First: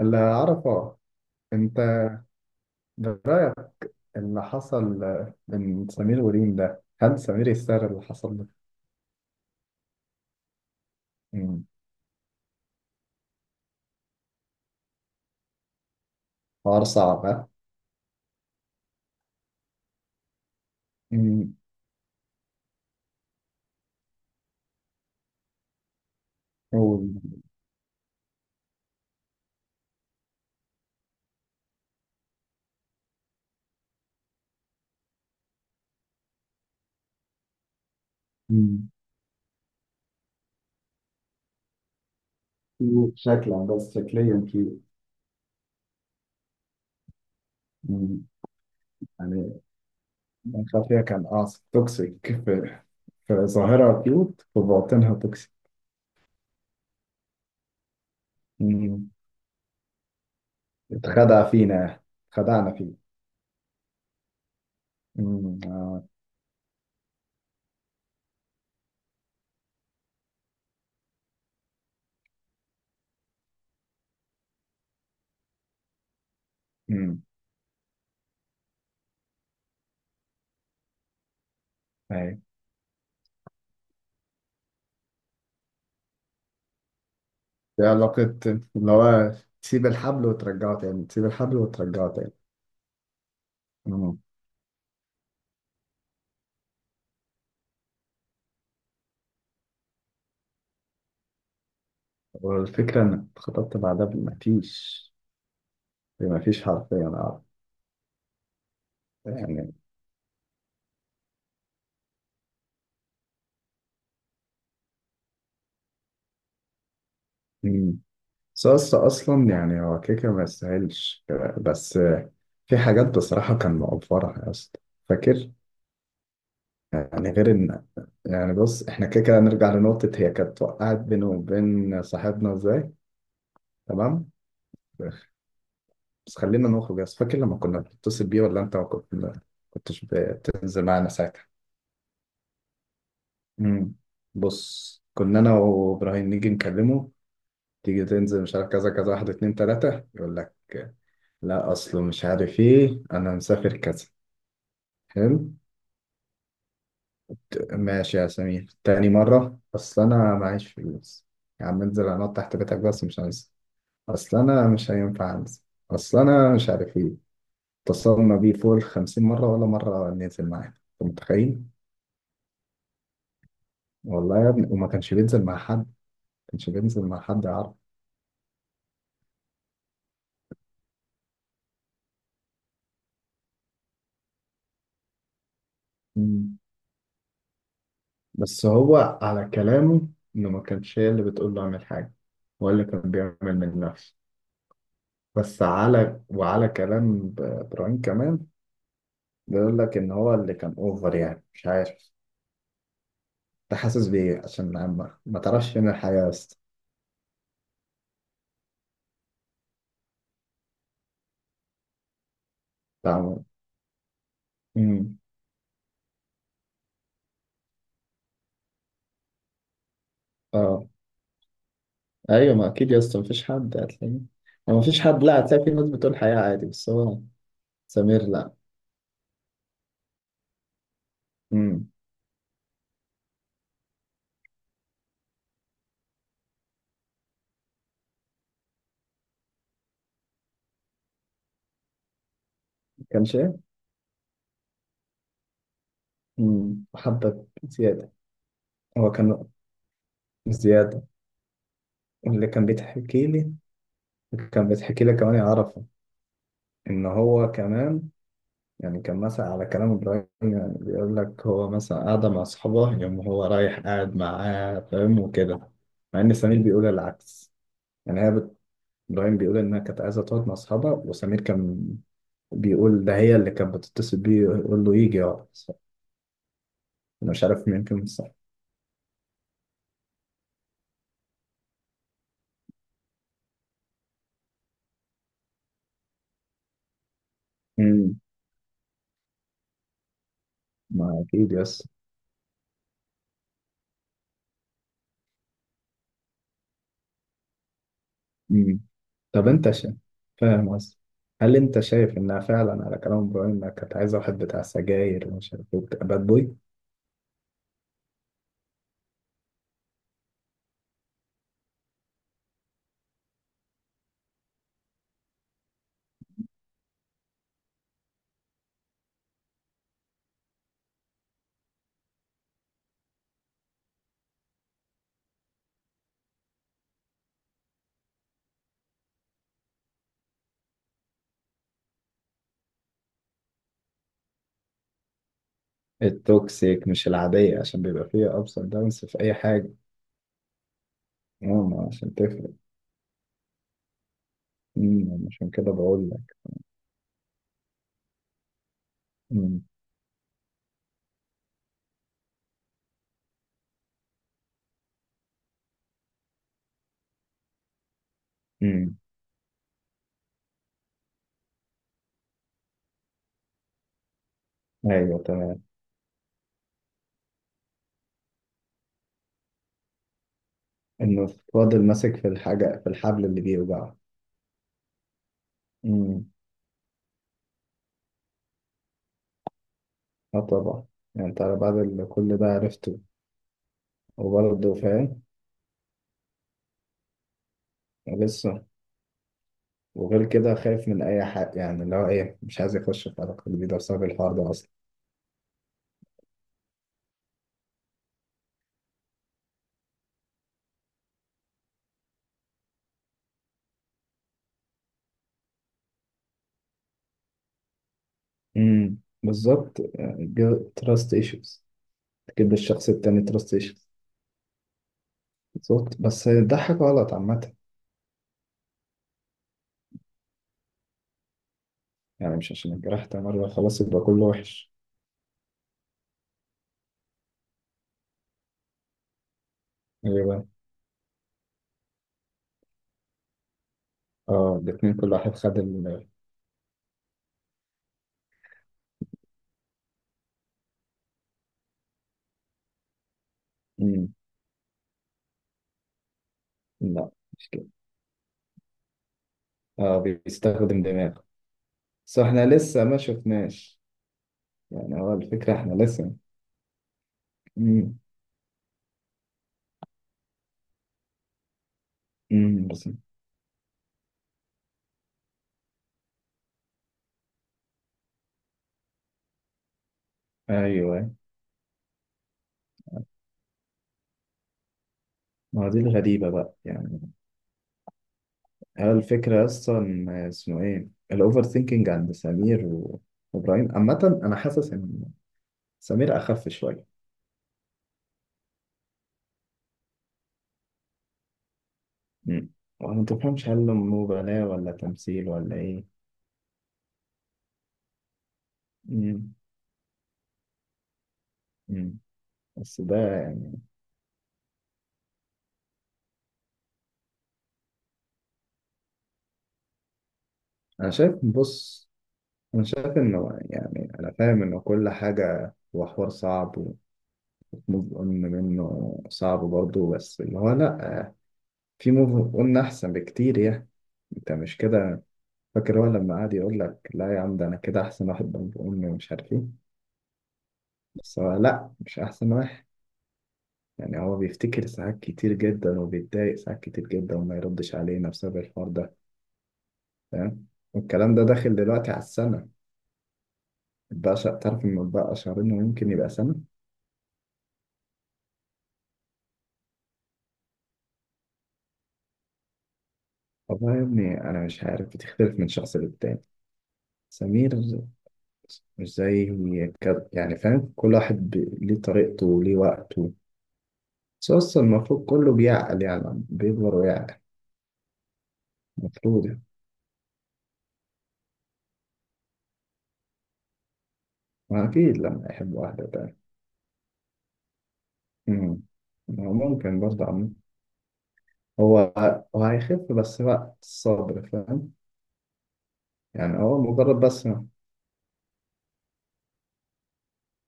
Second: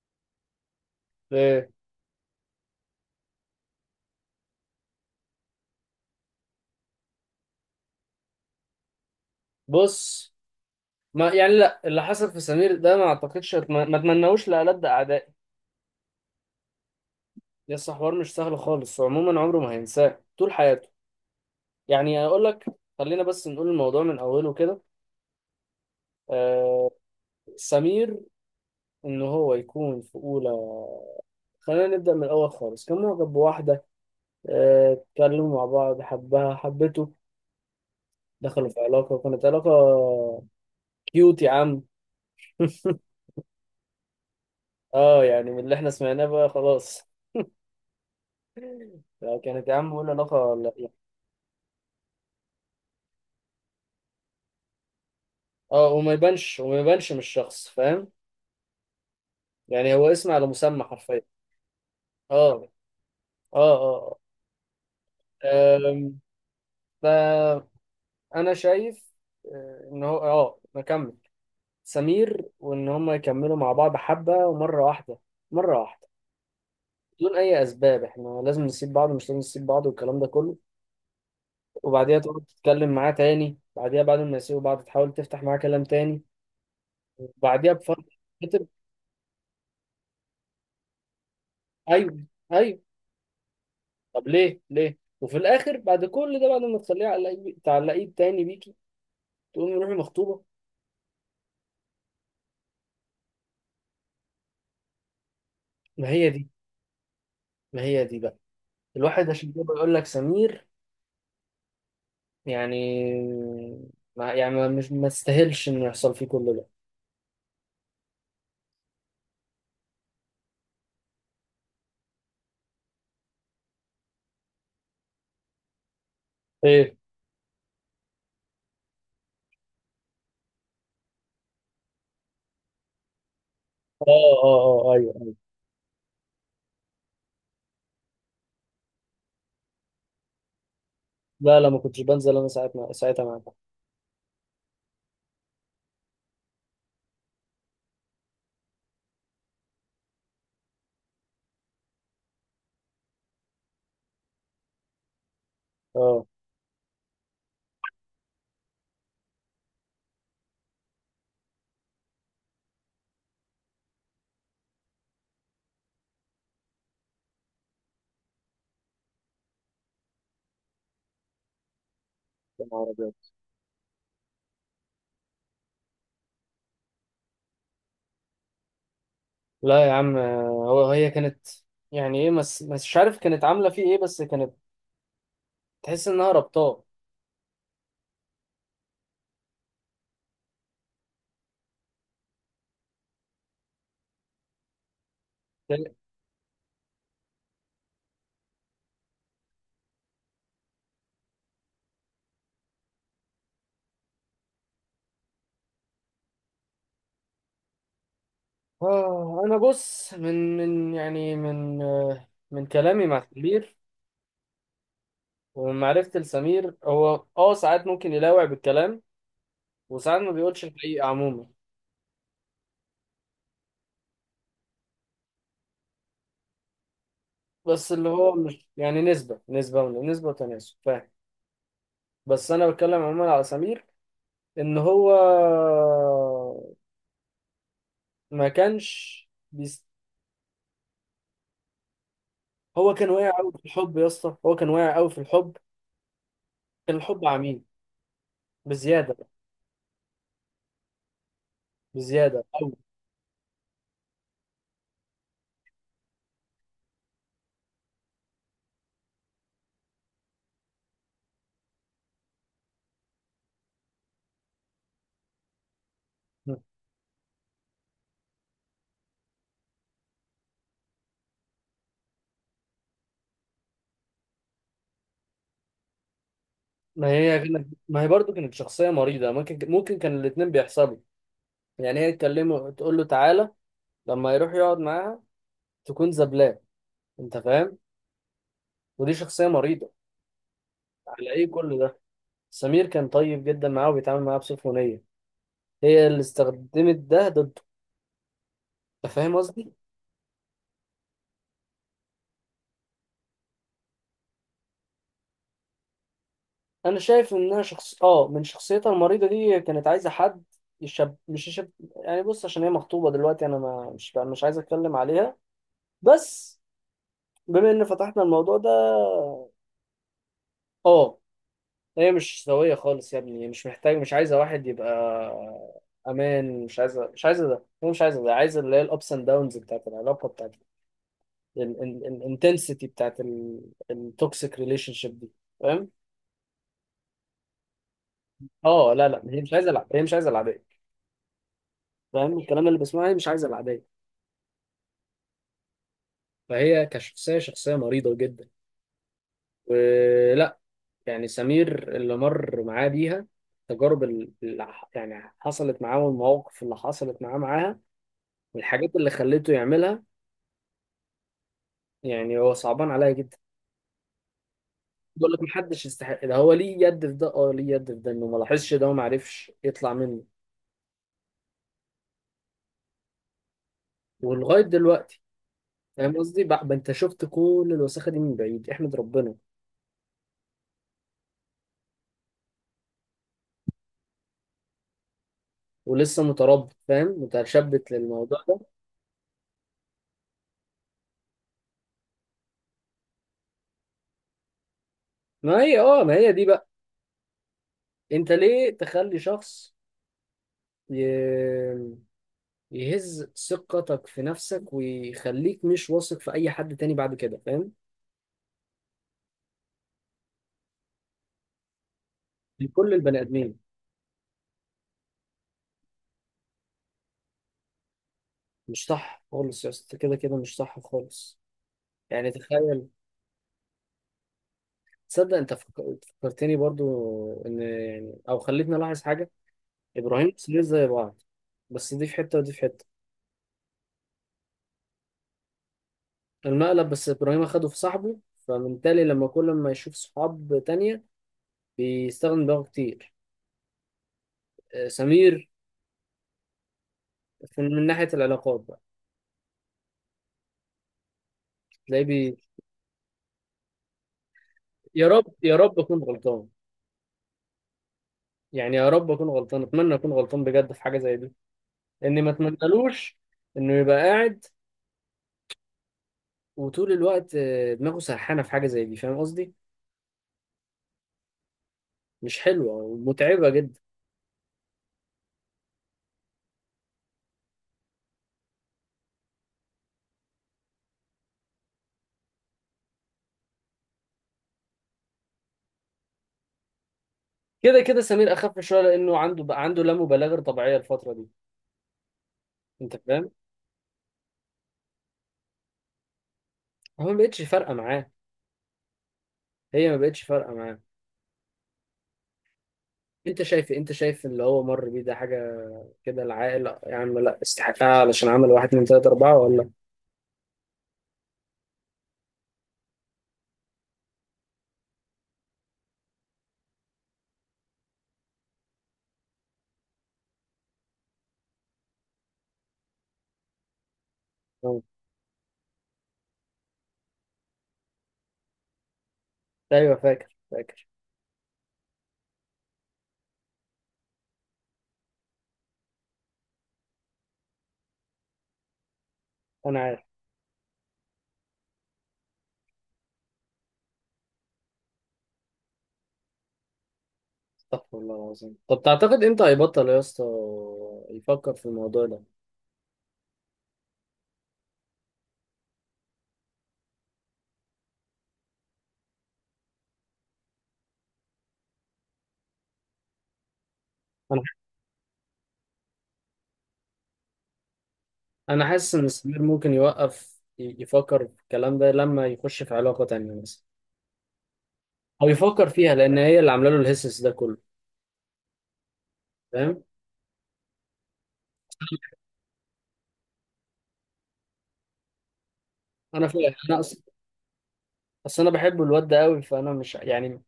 اللي أعرفه. إيه، أنت برأيك اللي حصل من سمير وريم ده، هل سمير يستاهل اللي حصل ده؟ بص. ما يعني مم. لا، اللي حصل في سمير ده ما اعتقدش ما اتمنوش لألد اعدائي. حوار صعب ها؟ لسه حوار مش سهل خالص، وعموما عمره ما هينساه طول حياته. مم. يعني اقول لك، خلينا بس نقول الموضوع من اوله كده. آه، هو. سمير ان هو يكون في اولى، خلينا نبدأ من الأول خالص. كان معجب بواحدة، آه، اتكلموا مع بعض، حبها حبته، دخلوا في مم. علاقة، وكانت علاقة كيوت يا عم. كيوت شكلا، بس شكليا كيوت. اه، يعني من اللي احنا سمعناه بقى خلاص. مم. آه، يعني كانت يا عم بقول علاقة. من خلفية كان قاصد توكسيك، في ظاهرها كيوت، في باطنها توكسيك. اه، وما يبانش وما يبانش من الشخص، فاهم؟ مم. يعني هو اسم على مسمى حرفيا. اتخدع فينا، اه خدعنا فيه. اه. مم. اه. آه. آم، فانا شايف، آه، ان هو نكمل سمير، وان هم يكملوا مع بعض حبه، ومره واحده، مره واحده مم. بدون اي اسباب احنا لازم نسيب بعض، مش لازم نسيب بعض، والكلام ده كله. وبعديها أيوة. تقعد تتكلم معاه تاني، بعديها بعد ما يسيبوا بعض تحاول تفتح معاه كلام تاني، وبعديها دي بفتره. علاقة اللي هو تسيب الحبل وترجعه تاني، تسيب الحبل وترجعه ايوه تاني. ايوه. مم. طب ليه؟ ليه؟ وفي الاخر بعد كل ده، بعد ما تخليه على تعلقيه تاني بيكي، تقومي روحي مخطوبه. والفكرة إنك اتخطبت بعدها بمفيش ما هي دي، بمفيش حرفيا أعرف ما هي دي بقى. الواحد عشان كده يعني. بيقول لك سمير يعني، مش ما تستاهلش انه يحصل فيه كل ده. مم. ساس أصلا، يعني هو كيكة ما يستاهلش. بس في حاجات بصراحة كان مقفرها يا اسطى، فاكر؟ ايه. يعني غير إن، يعني بص، إحنا كيكة نرجع لنقطة، هي كانت وقعت بينه وبين صاحبنا إزاي. تمام، اه اه. اه بس ايوه. خلينا نخرج يا اسطى. فاكر لما كنا بنتصل بيه، ولا أنت ما كنتش بتنزل معانا ساعتها؟ لا لا، ما كنتش بنزل انا ساعتها، ساعتها معاك. مم. بص، كنا انا وابراهيم نيجي نكلمه، تيجي تنزل، مش عارف كذا كذا، واحد اتنين تلاتة، يقول لك لا أصله مش عارف إيه، أنا مسافر كذا. حلو. اه. ماشي يا سمير. تاني مرة، أصل أنا معيش فلوس. يا عم انزل، أنط تحت بيتك بس، مش عايز. أصل أنا مش هينفع أنزل. أصل أنا مش عارف إيه. اتصلنا بيه فوق الخمسين مرة، ولا مرة ننزل معاه. أنت متخيل؟ يا نهار أبيض. والله يا ابني، وما كانش بينزل مع حد، ما كانش بينزل مع حد. لا يا عم، هي كانت، يعني ايه، مش عارف كانت عامله فيه ايه، بس كانت تحس انها يعرف، ربطاه. بس هو على كلامه إنه ما كانش هي اللي بتقول له أعمل حاجة، هو اللي كان بيعمل من نفسه. بس وعلى كلام إبراهيم كمان، بيقول لك إن هو اللي كان أوفر، يعني مش عارف. أنت حاسس بإيه عشان ما تعرفش فين الحياة يا اسطى؟ آه، أنا بص، من من يعني من آه، من كلامي مع تعمل. سمير أمم. ومن معرفتي لسمير، هو آه، ساعات ممكن يلاوع بالكلام، وساعات ما بيقولش أه، الحقيقة عموما. أيوة، ما أكيد يا اسطى مفيش حد هتلاقيه. ما مفيش حد، لا، هتلاقي في ناس بتقول حياة عادي، بس هو بس اللي سمير هو لا. مش يعني، نسبة نسبة ونسبة وتناسب، فاهم؟ أمم. بس أنا بتكلم عموما على سمير. إن هو ما كانش بيست... هو ما كان كانش واقع أوي في إيه. الحب يا اسطى، هو كان واقع أوي في الحب. أمم. كان الحب حبة عميق زيادة. هو بزيادة، كان زيادة. بزيادة اللي كان أوي. بيتحكي لي، كان بيتحكي لي كمان يعرفه، ان هو كمان، يعني كان مثلا على كلام ابراهيم، يعني بيقول لك هو مثلا قاعده مع اصحابه، يوم هو رايح قاعد معاه فاهم، وكده. مع ان سمير بيقول العكس، يعني هي بت... ابراهيم بيقول انها كانت عايزه تقعد مع اصحابها، وسمير كان بيقول ده هي اللي كانت بتتصل بيه يقول له يجي يقعد. ما انا هي، مش عارف مين ما كان هي صح. برضو كانت شخصية مريضة. ممكن، ممكن كان الاتنين بيحصلوا. يعني هي تكلمه تقول له تعالى، لما يروح يقعد معاها تكون زبلاه. انت فاهم؟ امم. ودي شخصية مريضة. ما على ايه اكيد كل يس. ده؟ سمير كان طيب جدا معاه، وبيتعامل معاه بسخونية، هي اللي استخدمت ده ضده. مم. انت فاهم طب انت قصدي؟ شا... فاهم قصدي؟ هل انت شايف انها فعلا، على كلام ابراهيم، انها كانت عايزه واحد بتاع سجاير ومش عارف ايه، وبتاع باد بوي؟ انا شايف انها شخص، اه، من شخصيتها المريضة دي، كانت عايزة حد يشب مش يشب. يعني بص، عشان هي مخطوبة دلوقتي انا ما مش مش عايز اتكلم عليها، بس بما ان فتحنا الموضوع ده. اه، هي مش سوية خالص يا ابني، هي مش عايزة واحد يبقى أمان. مش عايزة ده، هي مش عايزة ده، عايزة اللي هي الأبس أند داونز بتاعت العلاقة، بتاعت الانتنسيتي بتاعت التوكسيك ريليشن شيب دي. فاهم؟ التوكسيك مش العاديه، عشان بيبقى فيها ابس اند اه داونز لا في لا، اي هي مش حاجه. عايزة الع- هي مش عايزة العادية. ماما، عشان فاهم تفرق. الكلام اللي بسمعه، هي مش عايزة العادية. مم، عشان كده بقول لك. فهي كشخصية، شخصية مريضة جدا. مم. ولا يعني سمير اللي مر معاه بيها، التجارب اللي حصلت معاه، والمواقف اللي حصلت معاه معاها، والحاجات مم. اللي خلته يعملها. يعني هو صعبان عليا جدا. ايوه، بقول لك تمام. محدش يستحق ده، هو ليه يد في ده؟ اه ليه يد في ده، انه ما لاحظش ده وما عرفش يطلع منه انه فاضل ماسك في الحاجه، في الحبل اللي بيوجعه. ولغايه دلوقتي. فاهم مم. قصدي بقى؟ انت شفت كل الوساخه دي من بعيد، احمد ربنا. اه، طبعا. يعني انت على بعد اللي كل ده عرفته، وبرضه فاهم. ولسه متربط، فاهم، متشبت للموضوع ده. لسه. وغير كده، خايف من اي حاجه، يعني اللي هو ايه، مش عايز يخش في علاقه جديده بسبب الحوار ده اصلا. ما هي اه، ما هي دي بقى، انت ليه تخلي شخص ي... يهز ثقتك في نفسك، ويخليك مش واثق في اي حد تاني بعد كده، فاهم؟ امم، بالظبط. تراست ايشوز. تجيب للشخص لكل البني التاني تراست ادمين. ايشوز. بالظبط، بس ده حاجه غلط عامه. مش صح خالص يا اسطى، كده كده مش صح خالص. يعني يعني مش عشان تخيل. اتجرحت مره خلاص يبقى كله وحش. تصدق انت فكرتني برضو، ان يعني، او خلتني الاحظ حاجه، ابراهيم ايوه. وسمير زي بعض، بس دي في حته ودي في حته. اه، الاتنين كل واحد خد ال. المقلب، بس ابراهيم اخده في صاحبه، فبالتالي لما كل ما يشوف صحاب تانية بيستخدم دماغه كتير. امم. آه، سمير لا، مش كده. من ناحيه العلاقات بقى اه، بيستخدم دماغه. تلاقيه بس احنا لسه ما شفناش، يعني يا هو رب الفكره يا احنا رب اكون لسه. غلطان. امم. يعني يا رب اكون غلطان، اتمنى اكون غلطان بجد في حاجه زي دي، لاني ما امم، بس. اتمنالوش انه يبقى قاعد وطول الوقت، آه، دماغه سرحانه في حاجه زي دي. فاهم قصدي؟ ايوه. مش حلوه ومتعبه جدا. ما هو دي الغريبه بقى يعني. هي الفكرة أصلا اسمه إيه؟ الأوفر ثينكينج عند سمير وإبراهيم عامة. أنا حاسس إن سمير أخف شوية. كده كده سمير اخف شويه لانه عنده بقى، عنده لا مبالغه طبيعيه الفتره دي. مم. وأنا انت ما فاهم؟ تفهمش، هل مبالاة ولا تمثيل ولا إيه؟ هو ما بقتش فارقه معاه، مم. هي ما بقتش فارقه معاه. مم. بس ده انت يعني، شايف إيه؟ انت شايف اللي هو مر بيه ده حاجه كده، العائله يا عم لا استحقها، علشان عمل واحد من ثلاثة أربعة ولا. أنا شايف، بص، أنا شايف إنه، يعني أنا فاهم إنه كل حاجة، هو حوار صعب، وموف أون منه صعب برضه، بس اللي هو لأ، في موف أون أحسن بكتير يعني. أنت مش آه. كده؟ فاكر هو لما قعد يقول لك لا يا عم، ده انا كده احسن، واحد بنت امي ومش عارف ايه. ايوه فاكر، فاكر. بس هو لا، مش احسن واحد. يعني هو بيفتكر ساعات كتير جدا، وبيتضايق ساعات كتير جدا، وما يردش علينا بسبب الحوار ده. انا عارف. فاهم. والكلام ده داخل دلوقتي على السنة. بقى شا... تعرف إن بقى شهرين، ويمكن يبقى سنة. استغفر الله العظيم. طب تعتقد امتى هيبطل يا اسطى يفكر في الموضوع ده؟ والله يا ابني، أنا مش عارف، بتختلف من شخص للتاني. سمير مش زي كده يعني، فاهم، كل واحد ب... ليه طريقته وليه وقته. بس انا، أصلا المفروض كله بيعقل، يعني بيكبر ويعقل. انا حاسس ان المفروض سمير يعني. ممكن يوقف يفكر في الكلام ده لما يخش في علاقه تانيه مثلا، أكيد لما او يحب يفكر واحدة فيها، تاني. لان هي اللي عامله له الهسس ده كله، أمم. هو ممكن فاهم؟ برضه عم. هو هو هيخف، بس وقت الصبر فاهم. انا يعني فاهم، هو انا مجرد اصلا، بس ما-. اصل انا بحب الواد ده قوي، فانا مش يعني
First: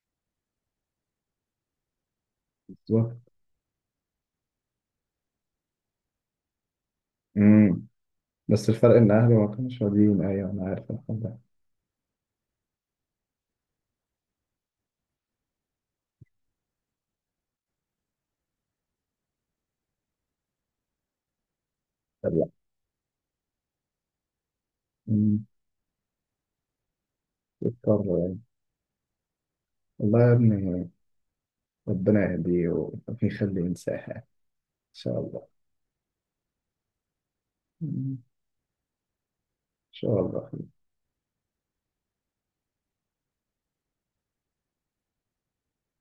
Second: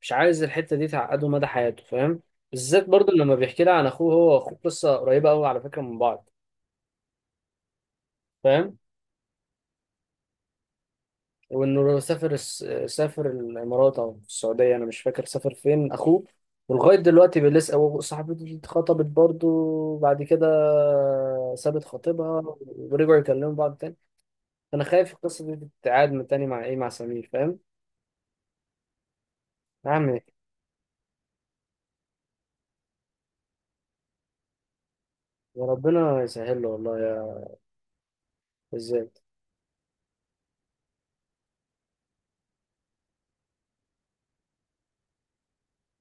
مش عايز الحته دي تعقده مدى حياته، فاهم؟ بالذات برضو بالظبط. لما بيحكي لي عن اخوه، هو واخوه قصه قريبه قوي على فكره من بعض، أمم. بس فاهم؟ الفرق إن أهلي ما كانوش راضيين، أيوة أنا عارف، الحمد وانه سافر سافر الامارات او السعوديه، انا مش فاكر سافر فين اخوه. ولغايه دلوقتي بيلسع، وصاحبته دي اتخطبت برضو بعد كده، سابت خطيبها لله. ورجعوا يكلموا بعض تاني. انا خايف أمم. القصه دي تتعاد من تاني مع ايه، مع سمير، فاهم؟ يضطر يعني. يا والله عم. يا ابني، ربنا يهديه ويخليه ينساها إن شاء الله. يا ربنا يسهل له، والله يا، أمم. ازاي. إن شاء الله.